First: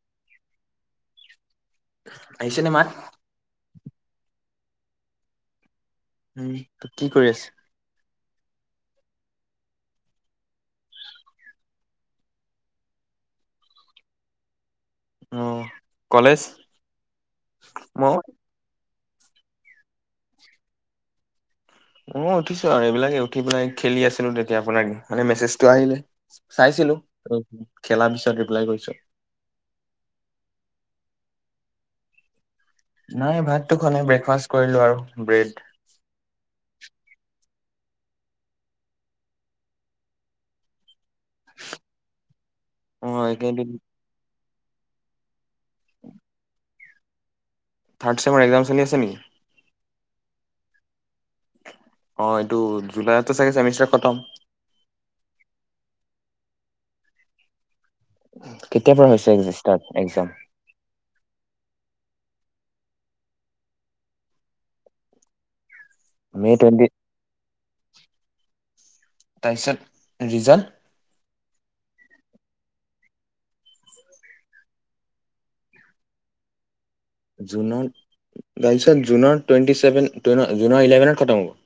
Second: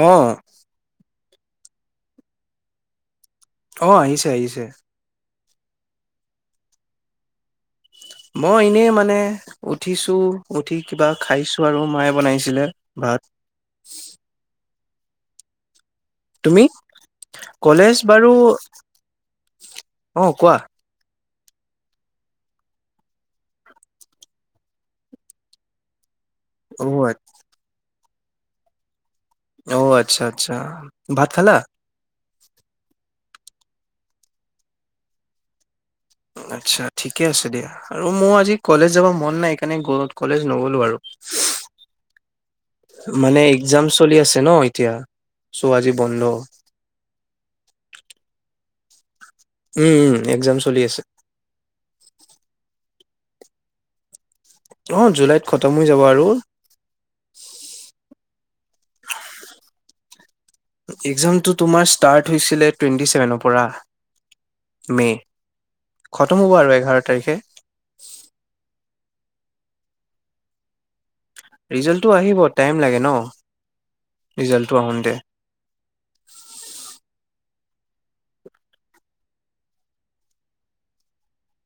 অহ আহিছে নে মাই অ আহিছে আহিছে উম কি কৰি আছে মই এনেই মানে উঠিছোঁ উঠি কিবা খাইছোঁ আৰু মায়ে বনাইছিলে ভাত অ কলেজ? তুমি কলেজ মই বাৰু আহ কোৱা অ উঠিছো আৰু এইবিলাকে উঠি পেলাই খেলি আছিলো তেতিয়া আপোনাৰানে মেছেজটো আহিলে চাইছিলো অ', খেলা পিছত ৰিপ্লাই কৰিছো। অ আচ্ছা আচ্ছা ভাত খালা নাই ভাতটো খোৱাই ব্ৰেকফাষ্ট কৰিলো আৰু ব্ৰেড। আচ্ছা ঠিকে আছে দিয়া আৰু মোৰ আজি কলেজ যাব মন নাই সেইকাৰণে কলেজ নগলো আৰু অ', মানে এইকেইদিন এক্সাম চলি আছে ন তিয়া ছ আজি বন্ধ থাৰ্ড চেমৰ এক্সাম চলি আছে নেকি? উম উম এক্সজাম চলি আছে। অ এইটো জুলাইতো চাগে চেমিষ্টাৰ খতম অ জুলাইত খতম হৈ যাব আৰু কেতিয়াৰ পৰা হৈছে ষ্টাৰ্ট একজাম এক্জামটো তোমাৰ ষ্টাৰ্ট হৈছিলে টুৱেণ্টি চছেভেনৰ পৰা মে খতম হ'ব মে' আৰু টুৱেণ্টি এঘাৰ তাৰিখে তাৰপিছত ৰিজাল্ট ৰিজাল্টটো আহিব টাইম লাগে ন ৰিজাল্টটো আহোঁতে জুনত তাৰপিছত জুনৰ টুৱেন্টি চেভেন জুনৰ ইলেভেনত খতম হব।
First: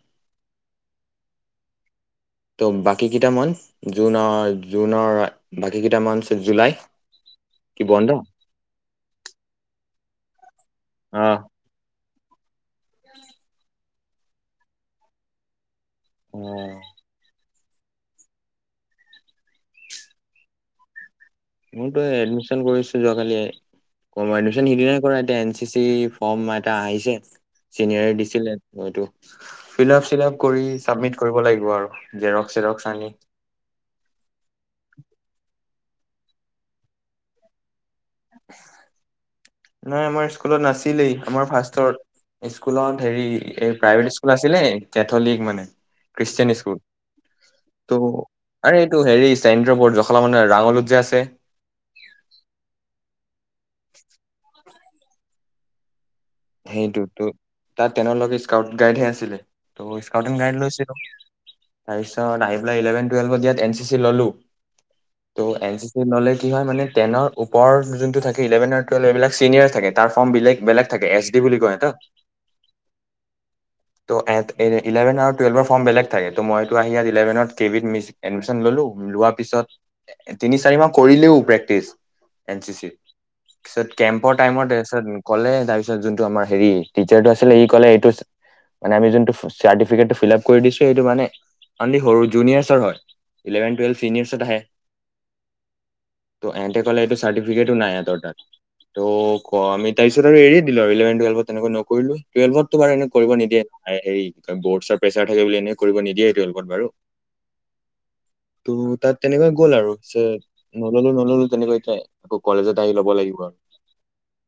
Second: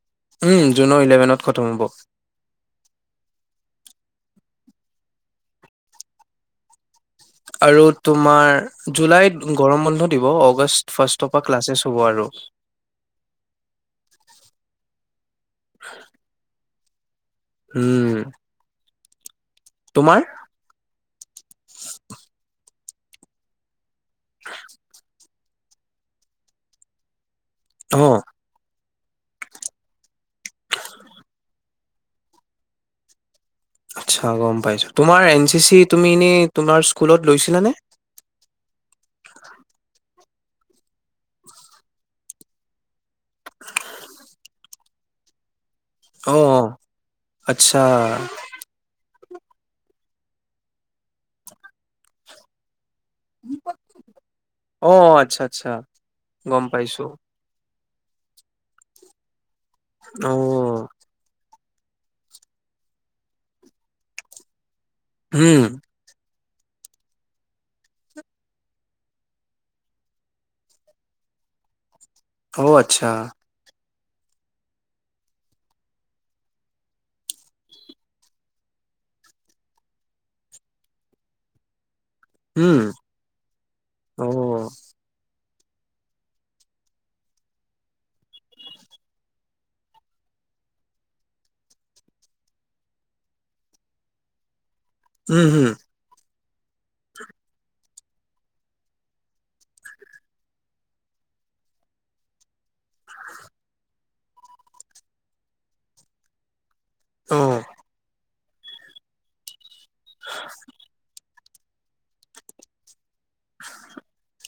উম' জুনৰ ইলেভেনত খতম হ'ব। ত' বাকী কেইটা মান'থ জুনৰ জুনৰ বাকী কেইটা মান'থ জুলাই কি আৰু বন্ধ তোমাৰ জুলাইত গৰম বন্ধত দিব অগষ্ট অ ফাৰ্ষ্ট তৰ পা ক্লাছেছ হ'ব আৰু [inaudible] [inaudible] [inaudible] উম'। তোমাৰ? মোৰতো এডমিশ্যন কৰিছো যোৱাকালি। এডমিশ্যন সিদিনা কৰা হেঁতেন চি চি ফৰ্ম এটা আহিছে অ চিনিয়ৰ দিছিলেঁ সটো ফিলআপ-চিলআপ কৰি চাবমিট কৰিব লাগিব আৰু জেৰক্স চেৰক্স আনি আচ্ছা গম পাইছো তোমাৰ এন চি চিত তুমি এনেই তোমাৰ স্কুলত লৈছিলানে? নাই আমাৰ স্কুলত নাছিলেই আমাৰ ফাৰ্ষ্টত স্কুলত হেৰি এই প্ৰাইভেট স্কুল আছিলে কেথলিক মানে অ খ্ৰীষ্টিয়ান স্কুল আচ্ছা ত' আৰে এইটো হেৰি চেন্দ্ৰ পুৰ জখলাবন্ধা ৰাঙলুত যে আছে। উম। [inaudible] অ' আচ্ছা আচ্ছা। গম পাইছো। সেইটোতো তাত তেওঁৰ লগত স্কাউট গাইডহে আছিলে। ত' অ স্কাউটন গাড লৈছিলো। তাৰপিছত ইলেভেন টুৱেলভাত এন চি চি ললো। উম এন চি চি নলেজ কি হয় মানে টেনৰ ওৰ যোনটো থাকে ইলেভেন টুৱেলভ এইবিলাক চিনিয়ৰ থাকে তাৰ ফৰ্ম বেগ বেলেগ থাকে এছ বুলি কয় ত অ' আচ্ছা। ইলেভেন আৰু টুৱেলভৰ ফৰ্ম বেলেগ থাকে টো মই টো‌ আহি ইলেভেনত কে বিত এদমিচন ললো লোৱা পিছত তিনি চাৰি মাহ কৰিলো ও প্ৰেকটিছ। উম এনচিচিত পিছত অ কেম্পৰ টাইমত‌ কলে তাৰ পিছত যোন ত আমাৰ হেৰি তিচাৰ টো আছিলে সি ক'লে যোনটো চাৰ্টিফিকেট টো ফিলাব কৰি দিছো সেইটো কাৰণে অনলি সৰু জুনিয়ছৰ হয় ইলেভেন টুৱেল চিনিযেছত আহে। উম হম। ত [unintelligible] ক'লে চাৰ্টিফিক নাই সিহঁতৰ তাত তো তাৰপিছত এৰিয়ে দিলো [inaudible] তেনেকুৱা নকৰিলো টুৱেলভত তোমাৰ এনে কৰিব নিদিয়ে এই বৰ্ডছৰ প্ৰেচাৰ থাকে বুলি এনেই কৰিব নিদিয়ে তেওঁলোকত বাৰু অহ ত' তাত তেনেকৈ গ'ল আৰু [unintelligible] নগলে নলয় তেনেকৈ এ আকৌ কলেজত আহি ল'ব লাগিব আৰু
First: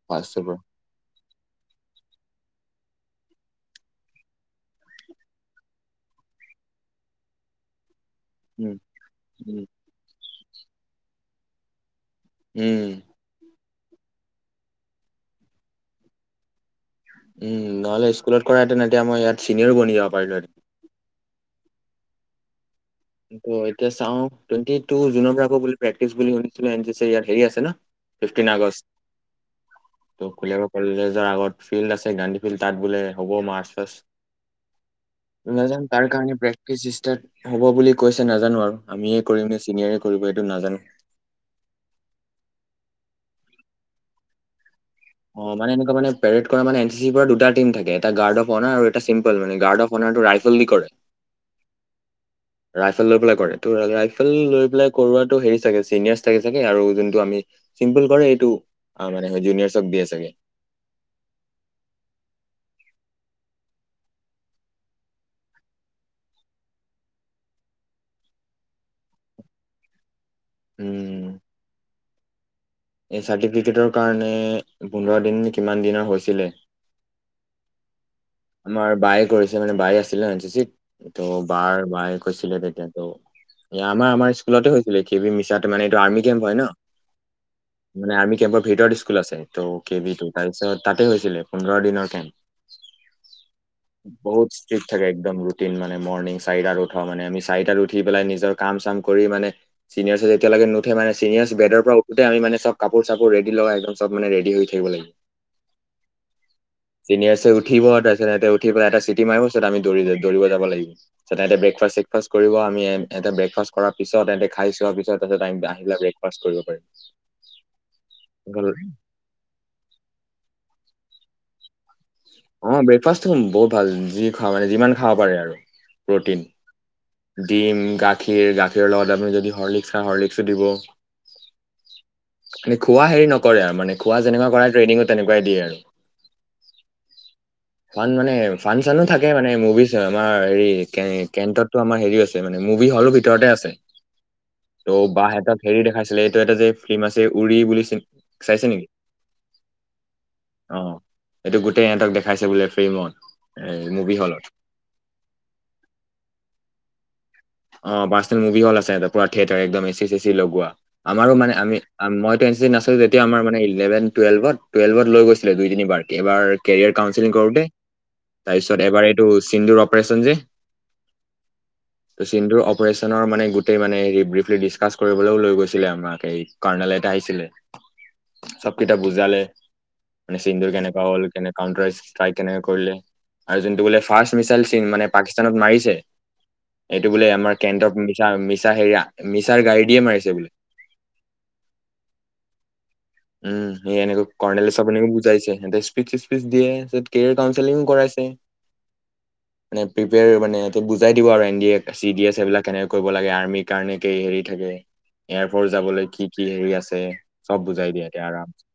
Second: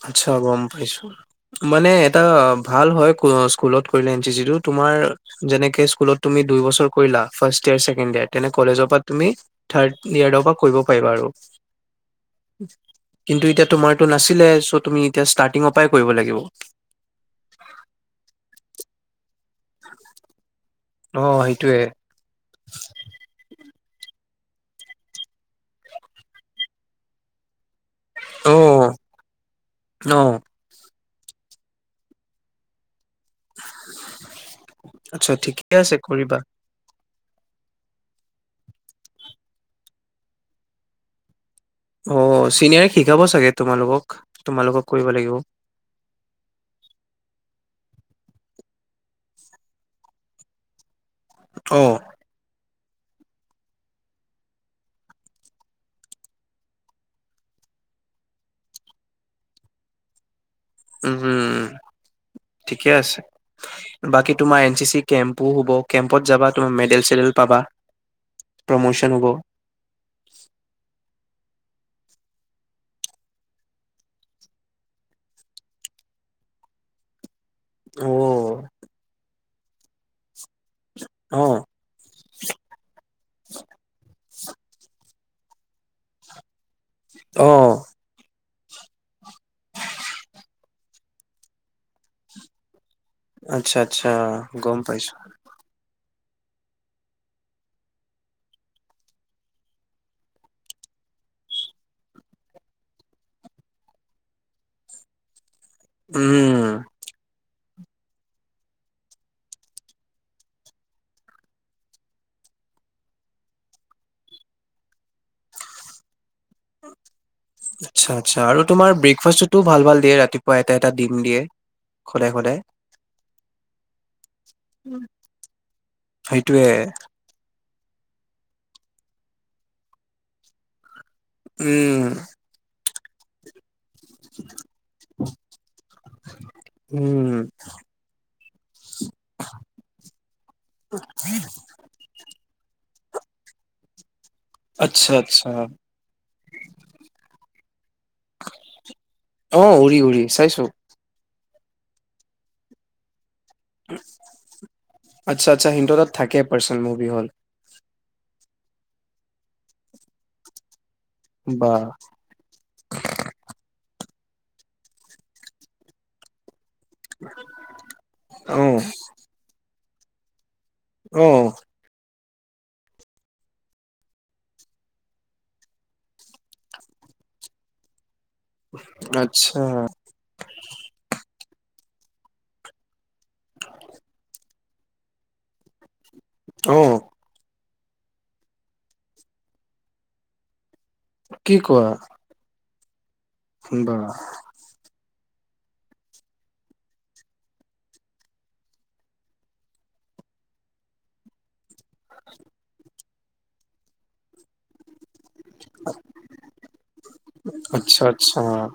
আচ্ছা ফাৰ্ষ্টৰ পৰা গম পাইছো মানে এটাভাল হয় কোনো স্কুলত কৰিলে এন চি চি টু তোমাৰ যেনেকে তুমি স্কুলত দুই বছৰ কৰিলা ফাৰ্ষ্ট ইয়েৰ চেকেন্দ ইয়েৰ নে উম কলেজৰ পৰা তুমি উম থাৰ্ড ইয়াৰৰ পৰা কৰিব পাৰিবা আৰু উম কিন্তু এতিয়া তোমাৰটো নাছিলে চ' তুমি এতিয়া ষ্টাৰ্টিঙৰ পৰাই কৰিব লাগিব উম নহলে স্কুলত কৰাইতে এতিয়া মই ইয়াত চিনিয়ৰ বনি যাব পাৰিলোহেঁতেন অ সেইটোৱে ত এতিয়া চাও টুৱেটি জুনৰ পৰা আকৌ প্ৰেক্টি বুলি শুনিছো এন চি চি বুলি আছে ন ফিফটিন অ', আগষ্ট অ', [unintelligible] নিজৰ আগত ফিল্ড আছে গান্ধী ফিল্ড তাত বোলে হ'ব মাচ পাচ আচ্ছা ঠিকে নাজানো আছে তাৰ কাৰণে কৰিবা। প্ৰেকটিছ ইষ্টাত হ'ব বুলি পিছে নাজানো আৰু আমিয়ে কৰিম নে চিনিয়াৰ কৰিব এইটো নাজানো। অ চিনিয়াৰ শিকাব চাগে তোমালোকক তোমালোকক কৰিব লাগিব অহ মানে এনেকুৱা মানে পেৰেড কৰা মানে এন চি চিৰ পৰা দুটা টিম থাকে। এটা গাৰ্ড অফ অনাৰ আৰু এটা চিম্পল মানে গাৰ্ড অফ অনাৰটো ৰাইফল দি কৰে। অহ ৰাইফেল লৈ পেলাই কৰে ত ৰাইফেল লৈ পেলাই কৰোৱটো হেৰি চাগে চিনিয়ৰ্ছ থাকে চাগে আৰু যোনটো আমি চিম্পুল কৰে এইটো মানে জুনিয়ৰ্চক দিয়ে চাগে। উম ঠিকে আছে বাকী তোমাৰ এন চি চি কেম্পো হ'ব কেম্পত যাবা তুমি মেডেল চেডেল পাবা প্ৰমোচন হ'ব। উম এই চাৰ্টিফিকেটৰ কাৰণে পোন্ধৰ দিন কিমান দিনৰ হৈছিলে। অ', আমাৰ বায়ে কৰিছে মানে বাই আছিলে ত অ', বাৰ বায়ে কৈছিলে তেতিয়া তো এ আমাৰ আমাৰ স্কুলতে হৈছিলে কে বি মিছাতে মানে এইটো আৰ্মি কেম্প হয় ন। অহ মানে আৰ্মি কেম্পৰ ভিতৰত স্কুল আছে ত' কে বি টু তাৰপিছত তাতে হৈছিলে পোন্ধৰ দিনৰ কাৰণে। আচ্ছা আচ্ছা বহুত গম ষ্ট্ৰিক থাকে পাইছোঁ। একদম ৰুটিন মা নে মৰ্ণং চাৰিটাত উঠো মানে আমি চাৰিটাত উঠি পেলাই নিজৰ কাম চাম কৰি মানে চিনিয়ৰ্ছে যেতিয়ালৈকে নুঠে মানে চিনিয়ৰ্ছ বেডৰ পৰা উঠতে আমি মানে চব কাপোৰ চাপোৰ ৰেডি লগাই চব মানে ৰেড হৈ থাকিব লাগে। উম, চিনিয়েৰছে থিব আৰু তাৰ পিছ [unintelligible] সিহঁতে উঠিব উঠিপেলাই এটা চিটি মাৰিব পিছত আমি দৌৰি লৈ দৌৰিব যাব লাগিব তাৰ পিছত সিহঁতে ব্ৰেকফাষ্ট চ্ৰেকফাষ্ট কৰিব আমি এহতে ব্ৰেকফাষ্ট কৰাৰ পিছত সিহঁতে খাই চোৱাৰ পিছত তাৰ পিছত আমি আৰ্হিলা ব্ৰেক আচ্ছা আচ্ছা আৰু তোমাৰ ব্ৰেকফাষ্টতো ভাল ভাল দিয়ে ৰাতিপুৱা এটা এটা দি দিয়ে সদায় সদায় অ ব্ৰেকফাষ্ট ত বহুত ভাল যি খোৱা মানে যিমান খাব পাৰে আৰু প্ৰটিন সেইটোয়ে ডিম গাখীৰ গাখীৰৰ লগত আমি যদি হৰ্লিক্স খাওঁ হৰ্লিক্সো দিব উম মানে খোৱা হেৰি নকৰে আৰু মানে খোৱা যেনেকুৱা কৰা ট্ৰেইনিঙো তেনেকুৱাই দিয়ে আৰু উম্ উম্ চাঞ্চ থাকে মানে মুভিছ আমাৰ হেৰি কে কেন্টিনত তো আমাৰ হেৰি আছে মানে মো সি হ'লো ভিতৰতে আছে ত' আচ্ছা আচ্ছা। বাহেতক হেৰি দেখাইছিলে টো এটা যে ফিল্ম আছে উৰি বুলি চি চাইছে নেকি অ উৰি উৰি চাইছো এটো টো সিহঁতক দেখাইছে বোলে ফ্লিমত আচ্ছা আচ্ছা সিন্ধুৰাত থাকে পাৰ্চন মুভি হল অ পাৰ্চনেল মুভি হল আছে সিহঁতৰ পুৰা থিয়েটাৰ একদম এ চি চে চি লগোৱা আমাৰো মানে আমি বাহ। মই এতিয়া এ চি আছে যেতিয়া আমাৰ মানে ইলেভেন টুৱেলভত টুৱেলভত লৈ গৈছিলে দুই তিনিবাৰ এবাৰ কেৰিয়াৰ কাউনচেলিং কৰোতে অ', তাৰপিছত এবাৰ এইটো এইটো সিন্দু ৰপ পেছেঞ্জী অহ ত' চিনধুৰ অপাৰচনৰ মানে গোটেই মানে ব্ৰিফলি ডিচকাচ কৰিবলৈও লৈ গৈছিলে আমাক এই কৰ্ণেল এটা আহিছিলে চবকেইটা বুজালে আচ্ছা সিন্দুৰ কেনেকুৱা হ'ল কেনে কাউণ্টাৰ ষ্টাইক কেনেকে কৰিলে আৰু যোনটো বোলে ফাৰ্ষ্ট মিচাইল চিন মানে পাকিস্তানত মাৰিছে অ', এইটো বোলে আমাৰ কেনটক মিছা মিছা হেৰি মিছাৰ গাড়ী দিয়ে মাৰিছে বোলে কি কোৱা উম সেই বাহ। এনেকৈ কৰ্ণাললেল চব এনেক যাইছে দে স্পিতি কেৰিয়াৰ কাউন্সেলিং কৰাইছে নে প্ৰিপেয়াৰ মানে বুজাই দিব আৰু এন চি ডি এ এইবিলাক কে কৰিব লাগে আৰ্মিৰ কাৰনে কি হেৰি থাকে এয়াৰপৰ্ট যাবলৈ কি কি হেৰি আছে। চব বুজাই আচ্ছা দিয়া ইয়াতে আচ্ছা আৰাম চে।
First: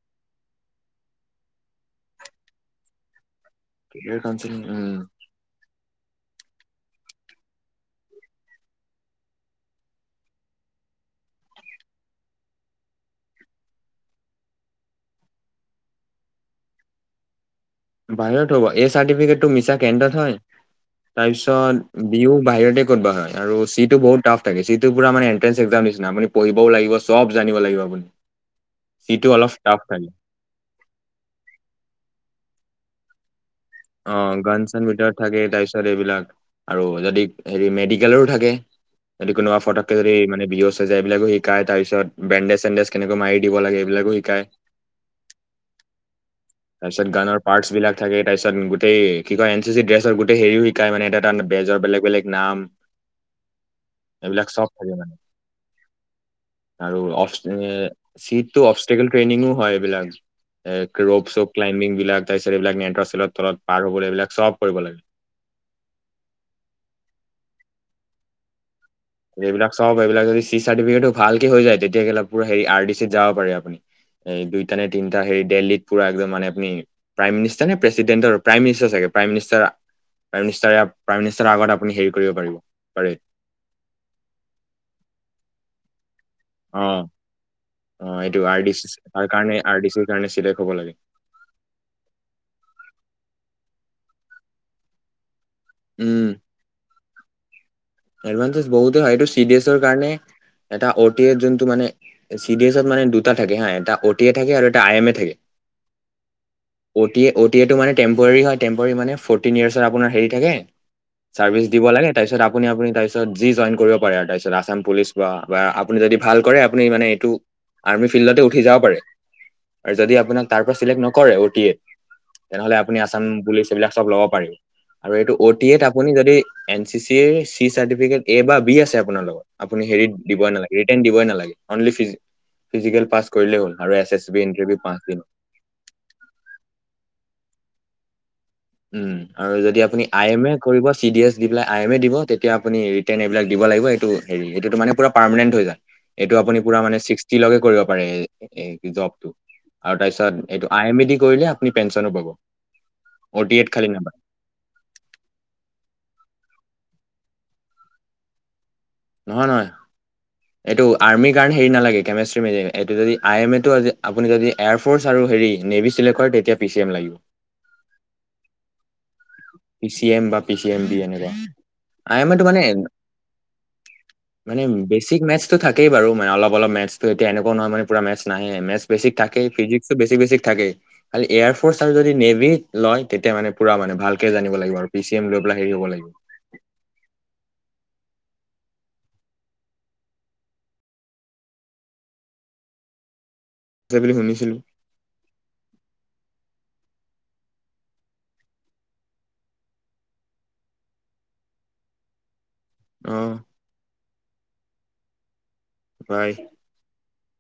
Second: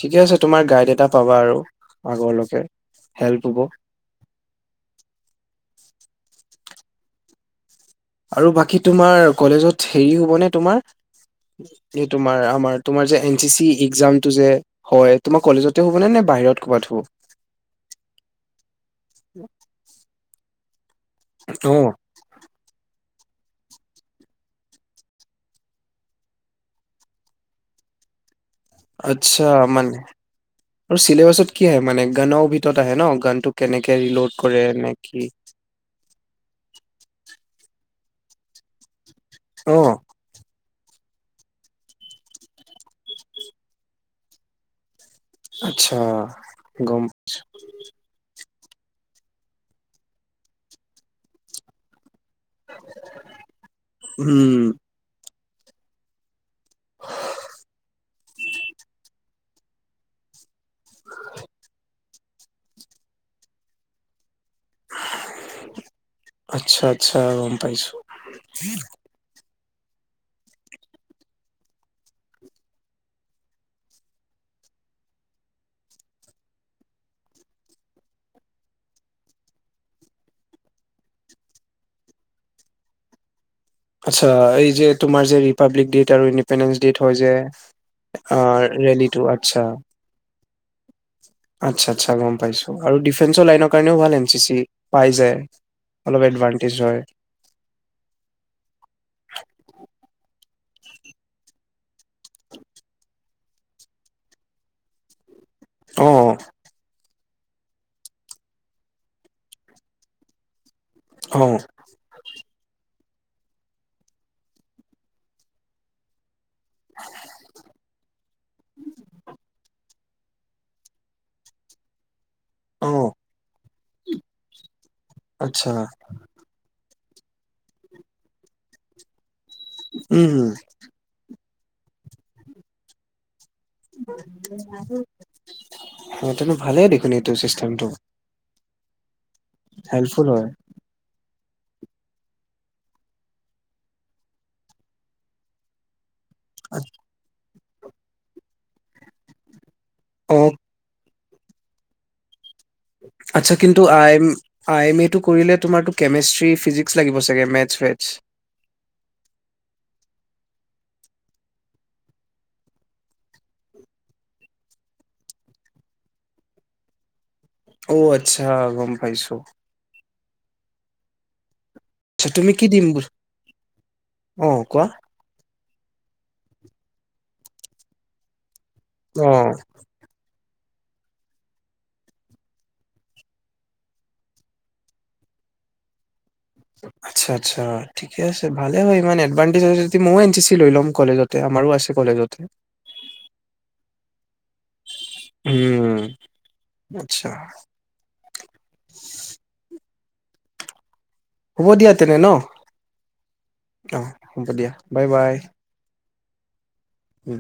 ঠিকে আছে তোমাৰ গাইড এটা পাবা আৰু আগৰ লৈকে হেল্প হব। কেৰিয়াৰ কাউন্সেলিং উম। আৰু বাকী তোমাৰ কলেজত হেৰি হ'বনে, তোমাৰ কি আমাৰ তোমাৰ যে এন চি চি একজাম যে হয়, তোমাৰ কলেজতে হ'বনে নে বাহিৰত কৰবাত হ'ব। বাহিৰত হ'ব, এই চাৰ্টিফিকেট তো মিছা কেন্দ্ৰত হয়। তাৰ অ', পিছত বিহু বাহিৰতে কোডবা হয়। আৰু, চিটো বহুত টাফ থাকে। চিটো পুৰা মানে এণ্ট্ৰেন্স একজাম নিচনা আপুনি পঢ়িবও লাগিব। সব জানিব লাগিব আপুনি। চিটো আচ্ছা অলপ টাফ মানে থাকে আৰু চিলেবাছত কি আহে মানে গান অ তত আহে ন গানটো। কেনেকে অ ৰিলোড কৰে ঘন চান নে ভিতৰত কি? থাকে তাৰ পিছত এইবিলাক আৰু যদি হেৰি, মেডিকেলৰো থাকে। যদি কোনোৱা অ', ফটকে যদি মানে বেহুচ এইবিলাকো শিকায় তাৰ পিছত বেণ্ডেজ চেণ্ডেজ কেনেকৈ মাৰি দিব লাগে এইবিলাকো শিকায়। আচ্ছা গম পাইছোঁ। তাত গোটেই কি কয়, এন চি চি ড্ৰেছত গোটেই হেৰি শিকাই মানে, এটা তাত বেজ বেলেগ বেলেগ নাম এইবিলাক উম, চব থাকে মানে। আৰু অফ চিটটো অপষ্টিকেল ট্ৰেইনিংও। হয় এইবিলাক। এ ৰপ চপ ক্লাইম্বিং বিলাক। [unintelligible] তলত পাৰ হ'বলৈ এইবিলাক চব। কৰিব লাগে আচ্ছা আচ্ছা। পাইছো। এইবিলাক চব এইবিলাক যদি চি চাৰটিবিকেতোঁ চাৰ্টিফিকেট ভালকে হৈ যায়। তেতিয়ালে হেৰি আৰ, দি চিত যাব পাৰে। আপুনি দুইটা নে তিনিটা হেৰি দিল্লীত পুৰা মানে আপনি প্ৰাইমিনিষ্টাৰ নে প্ৰেচিডেণ্টৰ, প্ৰাইমিনিষ্টাৰ চাগে প্ৰাইমিনিষ্টাৰ, আগত হেৰি কৰিব পাৰিব পাৰে। আচ্ছা এই যে তোমাৰ যে ৰিপাব্লিক ডে আৰু ইণ্ডিপেণ্ডেন্ঞ্চ অ ডেট হয় যে অ এইটো আৰ দি চি ৰেলীটো কাৰনে আচ্ছা। আৰ দি চিৰ কাৰনে। চিদাই কব লাগে। আচ্ছা আচ্ছা গম পাইছো, আৰু ডিফেন্সৰ লাইনৰ কাৰণেও ভাল এন চি চি পাই যায়। অলপ এডভানটেজ হয়। এডভাণ্টেজ বহুতেৰ হয়, এইতোঁ চি ডি এছৰ কাৰণে, এটা ওটিএ জোনটো মানে চি ডি এছত মানে দুটা থাকে। ওটিএ থাকে এটা আই এম এ থাকে। অ। O T A, O T A টো মানে টেম্পৰাৰি হয় টে ম্পৰাৰি মানে ফৰ্টিন ইয়াৰ্চ আপোনাৰ হেৰি থাকে। অ', চাৰ্ভিচ দিব লাগে তাৰপিছত আপুনি আপুনি তাৰ পিছত যি জয়েন কৰিব পাৰে তাৰপিছত আছাম পুলিচ বা বা আপুনি যদি ভাল কৰে আপুনি মানে এইটো আৰ্মি ফিল্ডতে উঠি যাব পাৰে আৰু যদি আপোনাক তাৰ পৰা চিলেক্ট নকৰে অ টি এ তেনেহলে আপুনি অ', আচাম পুলিচ এইবিলাক চব ল'ব পাৰিব আৰু এইটো অ টি আচ্ছা এট আপুনি যদি এই চি চাৰ্টিফিকেট এ বা বি আছে আপোনাৰ লগত আপুনি হেৰিত উম, দিবই নালাগে ৰিটেৰ্ণ দিবই নালাগে অনলি ফিজিকেল পাছ কৰিলেই হ'ল আৰু এছ এছ বি ইণ্টাৰভিউ পাঁচ দিন হওঁতে টো ভালেই দেখোন এইটো চিষ্টেম থেংক ইউ উম আৰু যদি আপুনি আই এম এ কৰিব চি ডি এছ পেলাই আই এম এ দিব তেতিয়া আপুনি ৰিটেণ এইবিলাক দিব লাগিব এইটো হেৰি এইটো মানে পোৰা পাৰমেণেটত হৈ যায় এইটো আপুনি পোৰা মানে ছিক্টি লগে কৰিব পাৰে এই জব টো আৰু তাৰপিছত অ', এইটো আই এমে দি কৰিলে আপুনি পেঞ্চনো পাব অ' আচ্ছা টি এত কিন্তু খালি নাপায় আইম আই এম এটো কৰিলে তোমাৰো কেমেষ্ট্ৰি ফিজিক্স লাগিব চাগে মেথছ ফেথছ নহয় নহয় এইটো আৰ্মী কাৰণে হেৰী নেলাগে কেমেচটি এইটো যদি আই এমে টো আপুনি যদি এয়াৰ ফৰ্চ আৰু হেৰী নেভি চিলেকট হয় তেতিয়া পি চি এম লাগিব অ আচ্ছা গম পাইছো, পি চি এম বাপ পিছি এম বি এনেকুৱা আই আচ্ছা এম টো তুমি মানে কি দিম বুলি মানে অ', কোৱা বেচিক মেতচ থাকেই বাৰু অলপ অলপ মেতছটো এতিয়া এনেকুৱা নহয় মানে পোৰা মেতথছ নাহে মেতথচ বেছিক থাকেই অ'। ফিজিক্স বেছি বেছি থাকে খালি এয়াৰ ফৰ্চ আৰু যদি নেভি লয় তেতিয়া মানে পুৰা মানে ভাল ভালকে জানিব লাগিব আৰু পি চি এম লৈ পেলাই হেৰি হ'ব লাগিব আচ্ছা আচ্ছা ঠিকে আছে ভালে হয় ইমান এডভানটেজ হয় যদি মই এন চি চি লৈ ল'ম কলেজতে আমাৰো আছে কলেজতে আছে বুলি শুনিছিলো উম আচ্ছা হ'ব দিয়া তেনে ন আহ অ হ'ব দিয়া বাই বাই বাই উম